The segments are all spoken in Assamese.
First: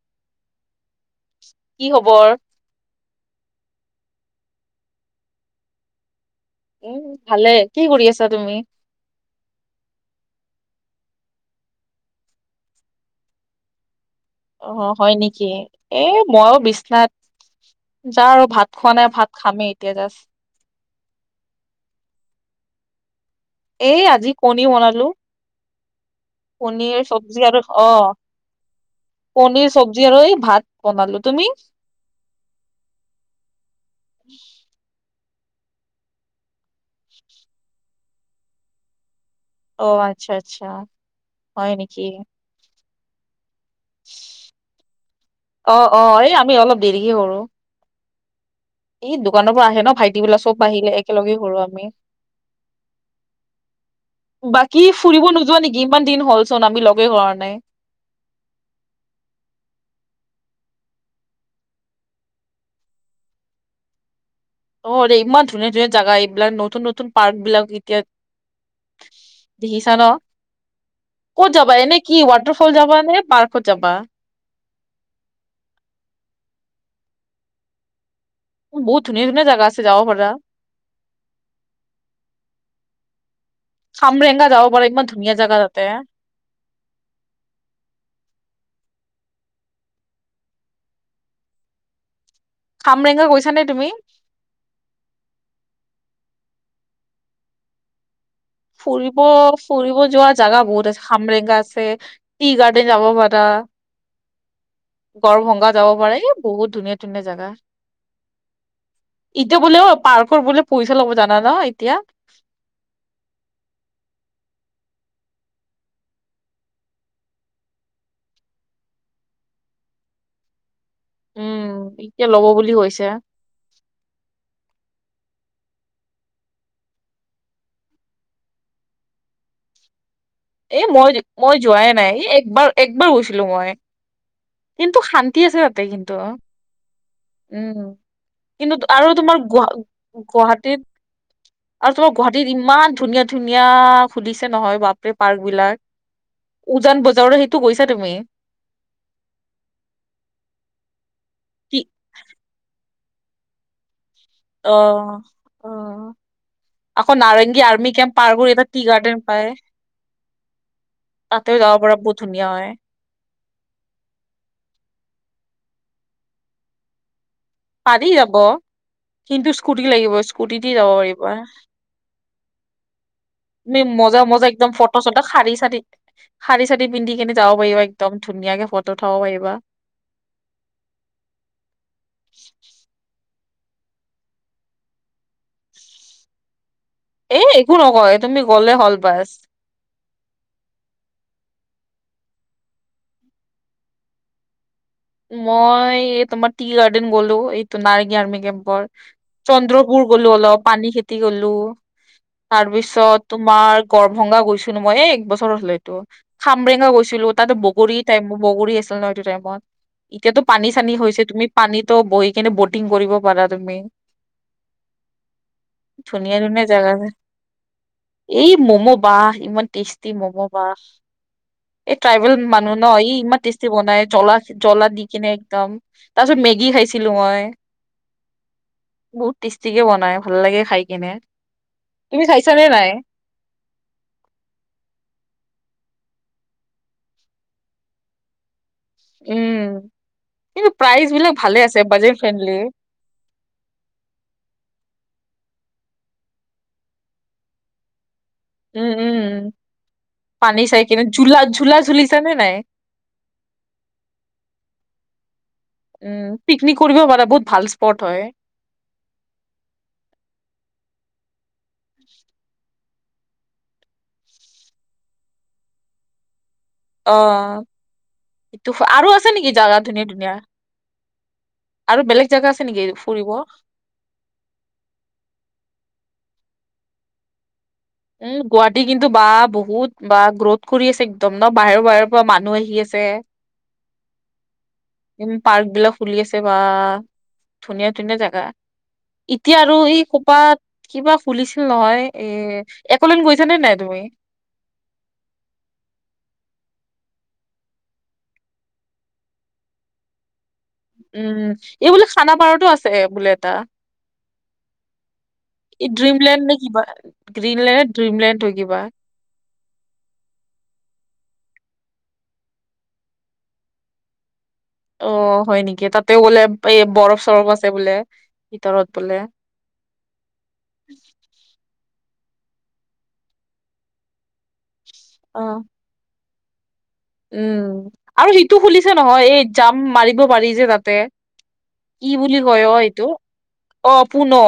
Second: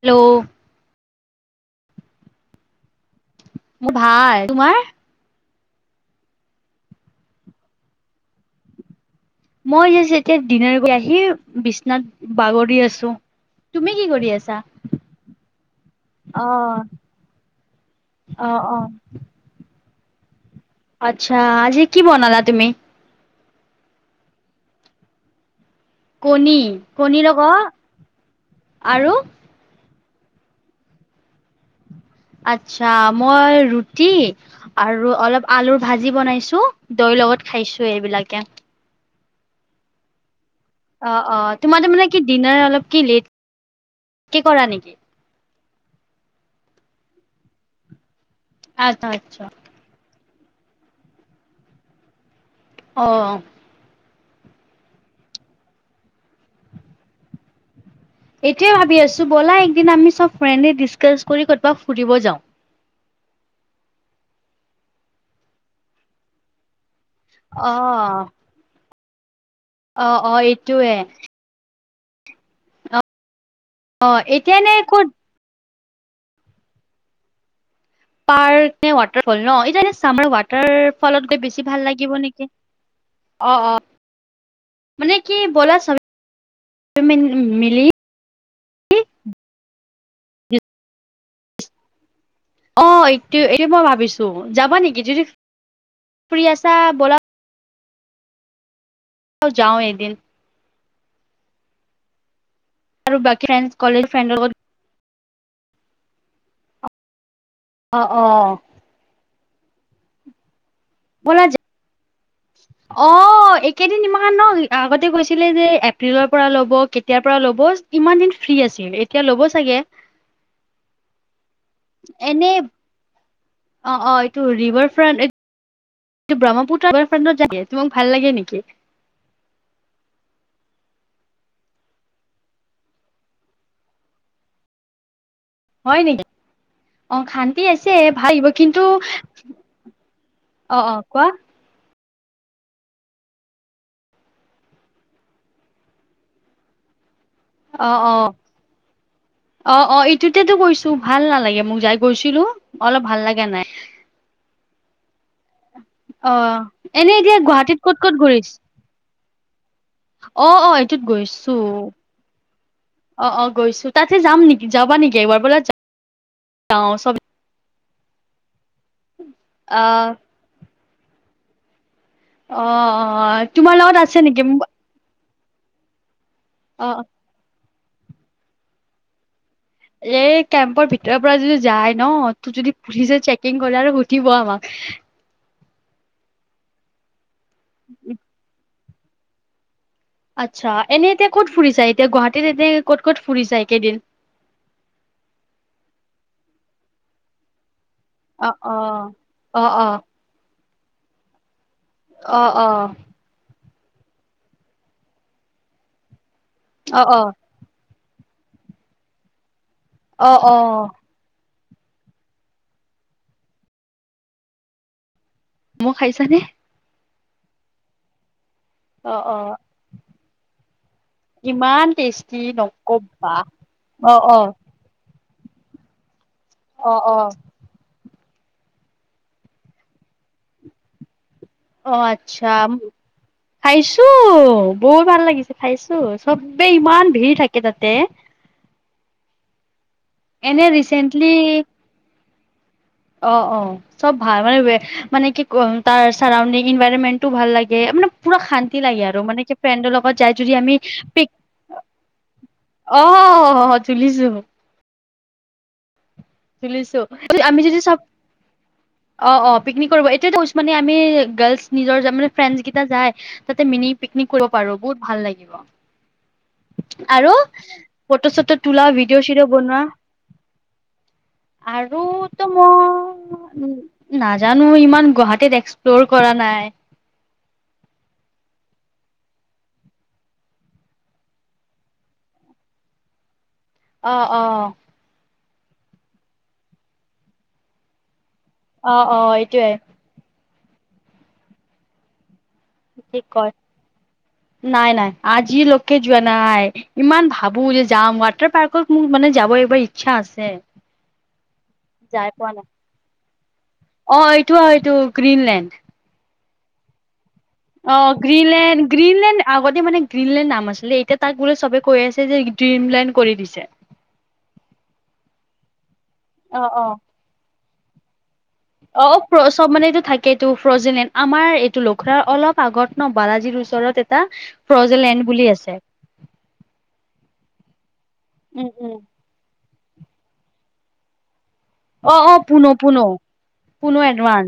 হেল্ল' কি খবৰ মোৰ ভাই তোমাৰ উম ভালে কি কৰি আছা তুমি মই যে এতিয়া দিিন গৈ আহি বিশ্বনাথ বাগৰি আছো তুমি কি কৰি আছা অ হয় নেকি এ অ মইো বিশচনাাত যা আৰু অ ভাত অ খোৱা নাই ভাত খামেই এতিয়া যা আচ্ছা আজি কি বনালা তুমি এই আজি কণী বনালো কণী পনীৰ কণীৰ চব্জি আৰু লগত অ আৰু পনিৰ চবজি আৰু এই ভাত বনালো তুমি আচ্ছা মই ৰুটি আৰু অলপ আলুৰ ভাজি বনাইছো দৈৰ লগত খাইছো এইবিলাকে অ আচ্চছা আচ্চছা অ অ তোমাৰ মানে কি দিনাৰ অলপ কি লেট কৰা নেকি অ অ এই আমি অলপ দেৰিকে কৰো আচ্ছা এই আচ্ছা দোকানৰ পৰা আহে ন ভাইটি বিলাক চব আহ়িলে একেলগে সৰুো আমি আহ বাকী ফুৰিব নোযোৱা নেকি ইমান দিন হ'লচোন আমি লগেই হ নাই এইটোৱে ভাবি আছো ব'লাদিন আমি চব ফ্ৰড ডিচকাছ ফুব যাও। অ, ইমান ধুনীয়া - ধুনীয়া জাগা এইবিলাক নতুন নতুন পাৰ্ক বিলাক এতিয়া অ দেখিছা ন অ', অ', এইটোয়ে ক'ত যাবা এনেক টফল যাবা নে বাৰ্কত যাবা। অ', এতিয়া নে ক'ত পাৰ্ক নে বহুত ৱাটাৰ ধুনীয়া ফল ধুনীয়া ন জেগা আছে যাব পাৰা এইমাৰ ৱাটাৰ ফলত গৈ বেছি ভাল লাগিব নেকি? অ - অ। খামৰেংগা যাব পাৰা ইমান মানে ধুনীয়া কি জেগা বলা তাতে চব মিলি অ, এই খামৰেংগা গৈছা - নে এইটো মই তুমি ভাবিছো যাবা নেকি যদি ফুৰি আছা বল। ফুৰিব - যাওঁ ফুৰিব এদিন যোৱা জাগা বহুত আছে খামৰেগা আছে। টি গাৰ্ডেন যাব আৰু বাকী পাৰা। ফ্ৰেণ্ড কলেজ ফ্ৰেণ্ডৰ লগত গৰভংগা যাব পাৰে এ বহুত ধুনীয়া - ধুনীয়া জেগা। অ - অ। ইটো বোলে অ, পাৰ্কৰ বোলে পইচা ল'ব জানা ব'লা যা ন এতিয়া অ', এইকেইদিন ইমান ন আগতে গৈছিলে যে এপ্ৰিলৰ পৰা ল'ব কেতিয়াৰ পৰা ল'ব ইমান দিন ফ্ৰী আছিল এতিয়া ল'ব চাগে। উম [inaudible] এতিয়া ল'ব এনেই বুলি কৈছে অ - অ এইটো ৰিভাৰ ফ্ৰণ্ট টো ব্ৰহ্মপুত্ৰ ফে তোমাক ভাল লাগে নেকি? এ মই - মই যোৱাই নাই একবাৰ - একবাৰ গৈছিলো মই কিন্তু শান্তি এতি আছে তাতে হয় কিন্তু। নেকি? অ' শান্তি উম, আছে ভাল লাগিব কিন্তু আৰু তোমাৰ গ- গুৱাহাটীত অ' অ' কোৱা তোমাৰ গুৱাহাটীত ইমান ধুনীয়া- ধুনীয়া সুধিছে নহয়, বাপ। পাৰ্ক বিলাক উজন বজাৰ অ- অ -অ -অ, ইটোতে টো কৈছো ভাল নালাগে। মোক কি যাই গৈছিলো অলপ ভাল লাগা নাই। অ- অ, অ' এনে আকৌ এতিয়া নাৰেংগী গুৱাহাটীত আৰ্মি ক'ত ক'ত কেম্প পাৰব ঘূৰিছ এটা টি গাৰ্ডেন। পায়। অ - অ এইটোত গৈছো। তাতেও যাব পৰা বহুত ধুনীয়া হয়। অ- অ গৈছো। তাততে যাম নেকি যাবা নেকি? এবাৰ ব যাও চব। পাৰি যাব। কিন্তু স্কুটি আহ লাগিব স্কুটিতে যাব পাৰিবা। অ -অ তুমি তোমাৰ লগত মজা আছে মজা নেকি? একদম ফটো চটো শাৰী চাৰী - শাৰী চাৰী অ' পিন্ধি কেনে যাব পাৰিবা। একদম ধুনীয়াকে ফটো উথাব পাৰিবা। এ কেম্পৰ ভিতৰৰ পৰা যদি যাই ন। তোৰ যদি পুলিচে চেক কৰি কিং কৰাৰ আৰু সুধিব আমাক। এ, একো নকয়, তুমি গ'লে হল বাছ। আচ্ছা, এনে এতিয়া ক'ত ফুৰিচা? চাই এতিয়া গুৱাহাটীত এনে ক'ত -ক'ত ফুৰি চায় কেইদিন? মই, এই তোমাৰ টি গাৰ্ডেন গ'লো এই। নাৰ্গী আৰ্মি অ অ কেম্পৰ অ অ চন্দ্ৰপুৰ গলো অলপ। পানী খেতি গলো। অ অ তাৰ পিছত তোমাৰ, গৰভংগা গৈছো। মই এ এক বছৰ হলেতো। খামৰেঙা অ গৈছিলো। তাততে বগৰী টাইম বগৰী আছিল ন এইটো টাইমত। অ অ এতিয়াতো অ পানী চানী হৈছে। তুমি পানীতো বহি কেনে ব'টিং কৰিব পাৰা তুমি। ম'ম' খাইছানে ধুনীয়া- ধুনিয়ীয়া জাগা আছে। এই ম'ম, অ বাহ অ ইমান টেষ্টি ম'ম বাহ। ইমান এই ট্ৰাইবেল টেষ্টি মানুহ ন ই নকবা ইমান টেষ্টি বনাই। অ জ্বলা অ জলা দি কিনে একদম। তাৰ পিছত মেগি অ খাইছিলো অ মই। বহুত টেষ্টিকে বনাই। ভাল লাগে খাই কেনে। অ, আচ্ছা খাইছো বৰু ভাল লাগিছিল। খাইছো। চবে ইমান ভিৰ থাকে তাতে। উম, এনে কিন্তু প্ৰাইজ ৰিচেন্টলি বিলাক ভালে আছে। Budget friendly. অ -অ চব ভাল মানে মানে কি ক তাৰ চাৰাউণ্ডিং ইনভাইৰনমেন্টটো ভাল লাগে। মানে পুৰা শান্তি উম লাগে আৰু। মানে উম কি ফ্ৰেণ্ডৰ লগত যাই যদি পানী আমি চাই কিনে পিক ঝুলা ঝুলা ঝুলিছা নে নাই অ, তুলিছো। উম পিকনিক কৰিব শুনিছোঁ। পাৰা বহুত আমি ভাল যদি চ স্পট হয় অ- অ পিকনিক কৰিব। এতিয়া কৈছোঁমানে আমি গাৰলছ নিজৰ, মান ফ্ৰে যাই তাতে মিনি পিকনিক কৰিব পাৰো। বহুত ভাল লাগিব। অ আৰু ফটো -চটো এইটো তোলা আৰু ভিডিঅ' আছে নেকি চিডিঅ' জাগা বনোৱা। ধুনীয়া ধুনীয়া আৰু বেলেগ তো জাগা আছে নেকি ফুৰিব মই নাজানো। ইমান গুৱাহাটীত এক্সপ্ল'ৰ। কৰা নাই। উম, গুৱাহাটী কিন্তু বা বহুত বা গ্ৰথ কৰি আছে। একদম ন বাহিৰৰ -বাহিৰৰ পৰা মানুহ আহি আছে। তাতে অ- অ উম, পাৰ্ক বিলাক খুলি আছে। বা ধুনীয়া ধুনীয়া জাগা। অ', অ', এতিয়া এইটোয়ে আৰু এই খোপাত। কিবা খুলিছিল নহয় এ। একলেন গৈছা কয় নে নাই তুমি নাই- নাই। আজি লোকে যোৱা নাই। ইমান ভাবো যে যাম। ৱাটাৰ পাৰ্কত মোৰ মানে যাব একবাৰ ইচ্ছা আছে। উম, এই বোলে যাই পোৱা নাই খানাপাৰতো আছে। বোলে এটা অ, এইটো আৰু এইটো গ্ৰীণলেণ্ড। এই ড্ৰিমলেণ্ড নে কিবা গ্ৰীণলেণ্ড অ, ড্ৰিমলেণ্ড হয় কিবা গ্ৰীণলেণ্ড- গ্ৰীণলেণ্ড আগতে মানে গ্ৰীণলেণ্ড নাম আছিলে। এতিয়া তাক। বোলে চবে কৈ আছে যে ড্ৰিমলাইণ্ড কৰি দিছে। অ, হয় নেকি। তাতেও গোলে অ এই বৰফ চৰফ আছে বোলে। ভিতৰত অ বোলে অ চব মানেটো থাকেটো ফজিলণ্ আমাৰ এইটো লোক পখাৰ অলপ আগত ন বালাজীৰ ওচৰত এটা ফ্ৰজলেণ্ড অ বুলি আছে উম আৰু সিটো খুলিছে নহয় এই জাম মাৰিব পাৰি যে তাতে কি অ বুলি পুন কয় অ পুন এইটো অ পুন'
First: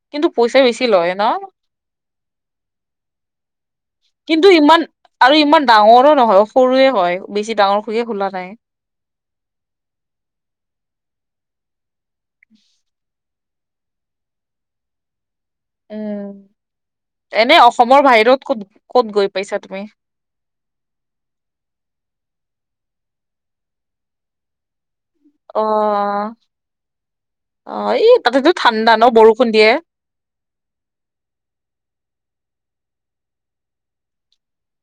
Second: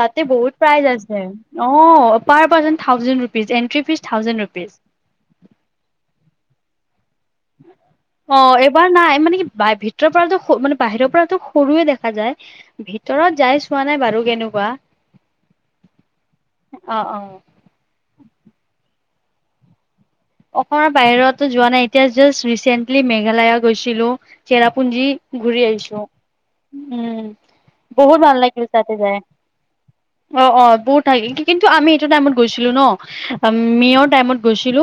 তাতে কিন্তু বহুত পইচা বেছি প্ৰাইজ লয় আছে ন অ পাৰ person thousand rupees entry fees thousand কিন্তু ইমান ৰুপিজ আৰু ইমান ডাঙৰো নহয় সৰুৱে হয় বেছি ডাঙৰ খুকে খোলা অ নাই এইবাৰ নাই মানে কি বা ভিতৰৰ পৰাটো মানে বাহিৰৰ পৰাটো সৰুৱে দেখা যায় ভিতৰত যাই চোৱা নাই বাৰু কেনেকুৱা উম অ অ এনে অসমৰ বাহিৰত ক'ত ক'ত গৈ পাইছা তুমি অসমৰ বাহিৰতো যোৱা নাই এতিয়া জাষ্ট ৰিচেন্টলি মেঘালয় গৈছিলো চেৰাপুঞ্জী অ ঘূৰি আহিছো উম অ এই বহুত ভাল তাতেতো লাগিল ঠাণ্ডা তাতে ন যাই বৰষুণ দিয়ে অ অ বহুত থাক কিন্তু আমি এইটো টাইমত গৈছিলো ন মেয়ৰ টাইমত গৈছিলো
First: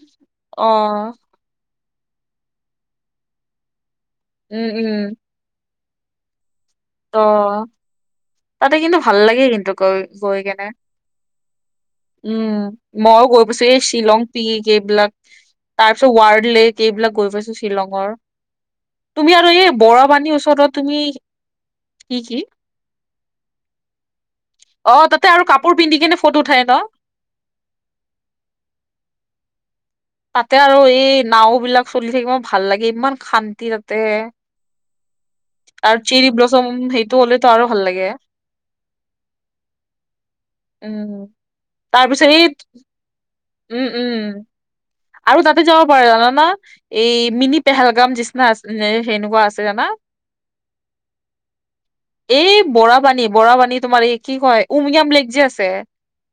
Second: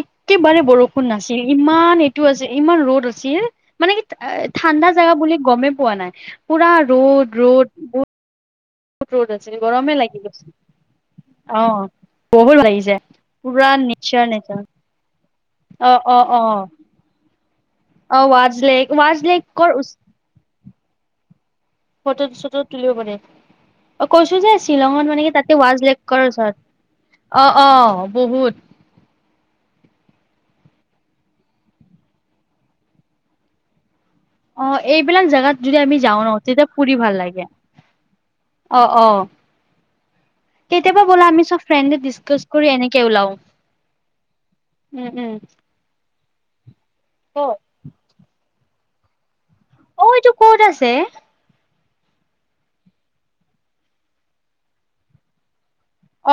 একেবাৰে অ বৰষুণ নাছিল ইমান এইটো আছে ইমান ৰ'দ আচিল মানে কি উম ঠাণ্ডা উম জাগা বুলি গমেই পোৱা নাই পুৰা ত ৰোড ৰোড ব তাতে কিন্তু ভাল লাগে কিন্তু গৈ গৈ কেনে অ বহুত উম ভাল লাগিছে মইও গৈ পৈছো পুৰা এই শ্বিলং নেচাৰ নেচাৰ পিক এইবিলাক অ তাৰ পিছত অ অ ৱাৰ্ড লেক এইবিলাক গৈ পাইছো শ্বিলঙৰ অ ৱাজ লেক ৱাজ তুমি আৰু লেকৰ এই বৰাবানীৰ ওচৰত তুমি কি ফটো- কি চত তুলিব পাৰে অ কৈছো যে অ শ্বিলঙত মানে কি আৰু তাতে কাপোৰ পিন্ধি কেনে ৱাজলেককৰ ফটো উঠাই ন ওচৰত অ অ বহুত তাতে আৰু এই নাও বিলাক চলি থাকিব মই ভাল লাগে ইমান শান্তি তা অ এইবিলাক জেগাত যদি আমি আৰু যাওঁ ন চেৰি তেতিয়া ব্লচম ফুৰি ভাল সেইটো লাগে হ'লেতো আৰু ভাল লাগে অ অ কেতিয়াবা ব'লা উম আমি চব ফ্ৰেণ্ডএ তাৰ পিছত ডিচকাচ এই কৰি এনেকে ওলাও উম উম উম উম আৰু তাতে যাব পাৰে জান ন এই ক'ত মিনি পেহেলগাম যিচিনা আছে উ সেনেকুৱা আছ অ এইটো কত আছে? এই বৰাবানী বৰাবানী তোমাৰ এই কি কয় উমিয়াম লেক যে আছে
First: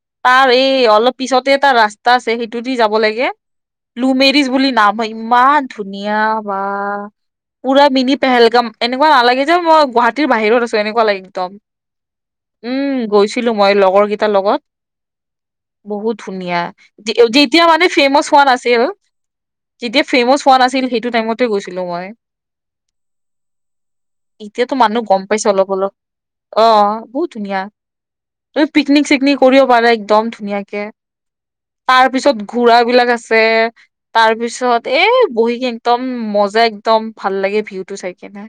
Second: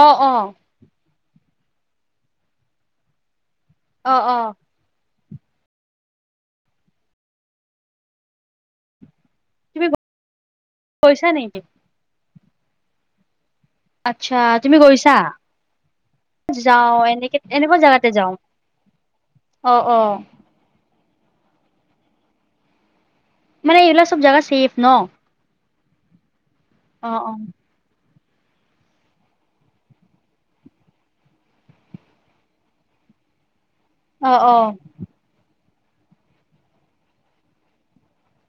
অ অ তাৰ এই অলপ পিছতে এটা ৰাস্তা আছে সেইটোদি যাব লাগে লু অ অ মেৰিজ বুলি নাম হয় ইমান ধুনীয়া বা পুৰা মিনি পেহেলগাম এনেকুৱা নালাগে যে মই তুমি গুৱাহাটীৰ বাহিৰত আছো এনেকুৱা লাগ গৈছা একদম নেকি উম গৈছিলো মই লগৰ কেইটাৰ আচ্ছা লগত তুমি গৈছা বহুত ধুনীয়া যাওঁ এনেকে যেতিয়া এনেকুৱা মানে জেগাতে ফেমছ যাওঁ। হোৱা নাই নাছিল অ', যেতিয়া অ'। ফেমাচ হোৱা নাছিল সেইটো টাইমতে গৈছিলো মই মানে এইবিলাক চব জেগা ছেফ এতিয়াতো ন? মানুহ গম পাইছে অলপ অলপ অ বহুত ধুনীয়া তমি পিকনিক চিকনিক কৰিও পাৰা একদম ধুনীয়া কে তাৰ পিছত ঘোৰা বিলাক আছে তাৰ অ', অ'। পিছত এই বহী কেং একদম মজা একদম ভাল লাগে ভিউটো চাই কিনে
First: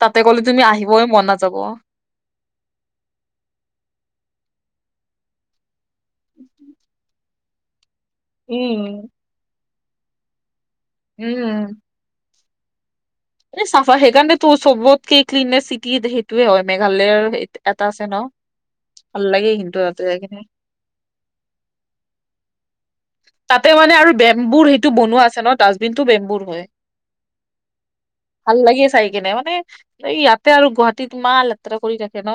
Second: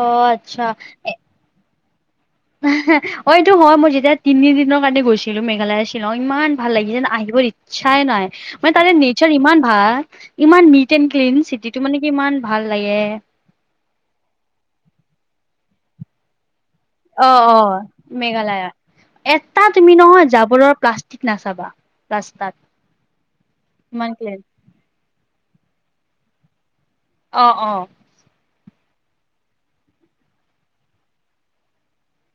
তাতে কলে তুমি আহিবই মন নাযাব আহ অ এইটো হয় মই যেতিয়া তিনি দিনৰ কাৰণে গৈছিলো মেঘালয়ছি লং ইমান ভাল লাগি যে আহিব ইচ্ছাই নাই মানে তাৰে উম নেচাৰ ইমান ভাল ইমান ক্লীন ক্লীন চিটি টো মানে কি ইমান ভাল লাগে চাফা সেইকাৰণে তোৰ চবতক ক্লিননেছ চিটি সেইটোৱে হয় মেঘালয়ৰ অ', অ', এটা আছে ন মেঘালয়ত। ভাল লাগে এটা কিন্তু তুমি তাতে যাই নহয় কিনে জাবোৰৰ প্লাষ্টিক নাচাবা ৰা্স্তাত তাতে মানে আৰু বেম্বুৰ সেইটো বনোৱা আছে ন ডাষ্টবিনটো বেম্বুৰ হয় অ অ ভাল লাগিয় চাই কেনে মানে এই ইয়াতে আৰু গুৱাহাটীত মাহ যাত্ৰা কৰি থখে ন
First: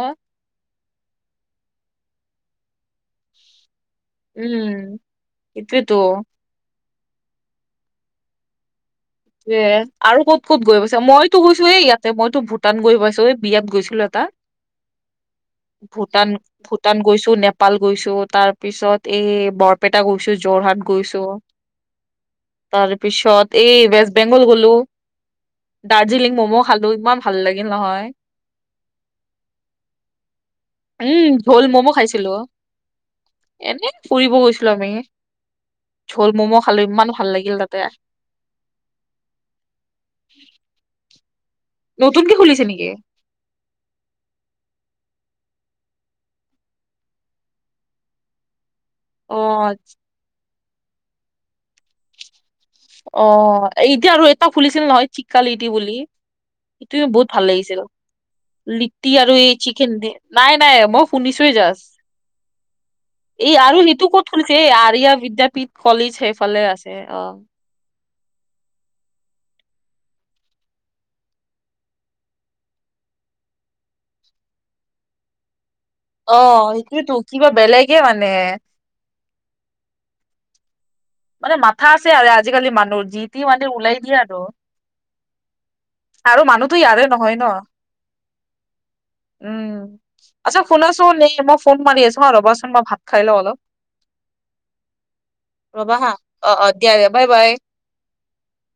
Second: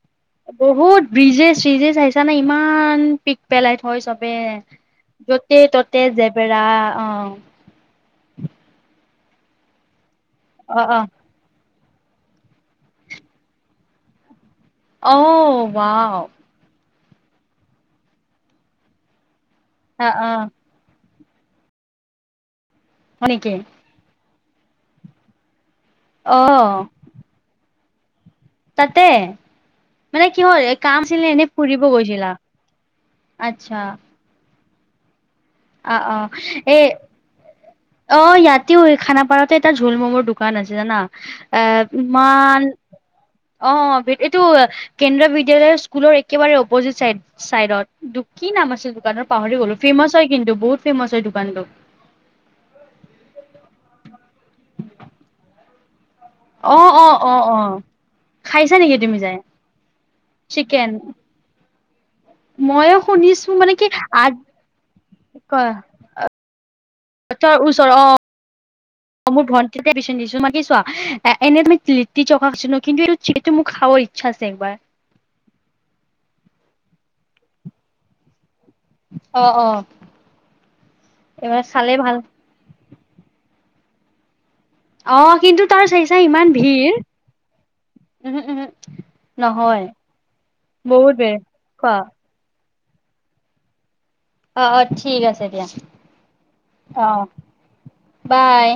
বহুত ব্ৰিজেছ চিজে চ আহাইছা নে ইমান ইমান পিক পেলাই থয় চবে উম যতে ততে সেইটোৱেতো জেবেৰা অ এ আৰু ক'ত ক'ত অ', গৈৈছো অ', মইতো গৈছো এ ইয়াত ত মইতো ভূটান গৈ পাইছো এই বিয়াত গৈছিলো এটা আহ ব ভূটান ভূটান গৈছো নেপাল গৈছো তাৰ পিছত এই বৰপেটা অ', গৈছো অ', যোৰহাট গৈছো তাৰ হয় নেকি? পিছত এই ৱেষ্ট বেংগল গলো দাৰ্জিলিং মমো অ', খালো ইমান ভাল লাগিল নহয় তাতে মানে কি হ'ল এ কামছিলে এনেই ফুৰিব গৈছিলা আচ্ছা এনেই ফুৰিব গৈছিলো আমি অ অ ঝোল ম'ম' এ খালো ইমান ভাল লাগিল তাতে অ ইয়াতি খানাপাৰাতে এটা ো ম'মৰ দোকান আছে জানা এ নতুনকে মান খুলিছে নেকি অ এইটো কেন্দ্ৰবিদ বিদ্য়ালয়ৰ স্কুলৰ একেবাৰে অপজিট চাই চাইডত কি নাম আছিল দোকানৰ অ পাহৰি গলো ফেমচ হয় টো বহুত ফেমাচ হয় দোকানটো অ এতিয়া আৰু এপাৰ ফুলিছিল নহয় ঠিককালিট বুলি অ', সেইটোে অ', বহুত অ', ভাল অ', লাগিছিল খাইছা নেকি তুমি লিট্টি যাই আৰু এই চিকেন দ নাই নাই মই শুনিছোে যছ মইো এই আৰু সেইটো ক'তছে এই আয়া বিদ্্যাপীঠ কলেজ সেইফালে আছে অ চৰ অ অ মোৰ ভণ্টিতে বিচন দিছো মাগিছোৱা এই তই লিটিকাছিল নো কিন্তু এইটোিটো মোক খাবৰ ইচ্ছা আছে একবাৰ অ সেইটোয়েতো কিবা বেলেগে মানে আহ অ মানে এইবাৰ মাথা খালে আছে ভাল। আৰু আজিকালি মানুহৰ যি মানে ওলাই দিয়ে আৰু অ কিন্তু তাৰ চাইছা আৰু ইমান মানুহতো ভিৰ। ইয়াৰে নহয় ন উহু উহু উম নহয়। আচ্ছা শুনাছো বহুত ন বেৰ মই ফোন খোৱা। মাৰি আছো আৰু ৰ'বা বা ভাত খাইলে অলপ অ অ ঠিক আছে দিয়া ৰ'বা হা অ দিয়া অ দিয়া বাই বাই বাই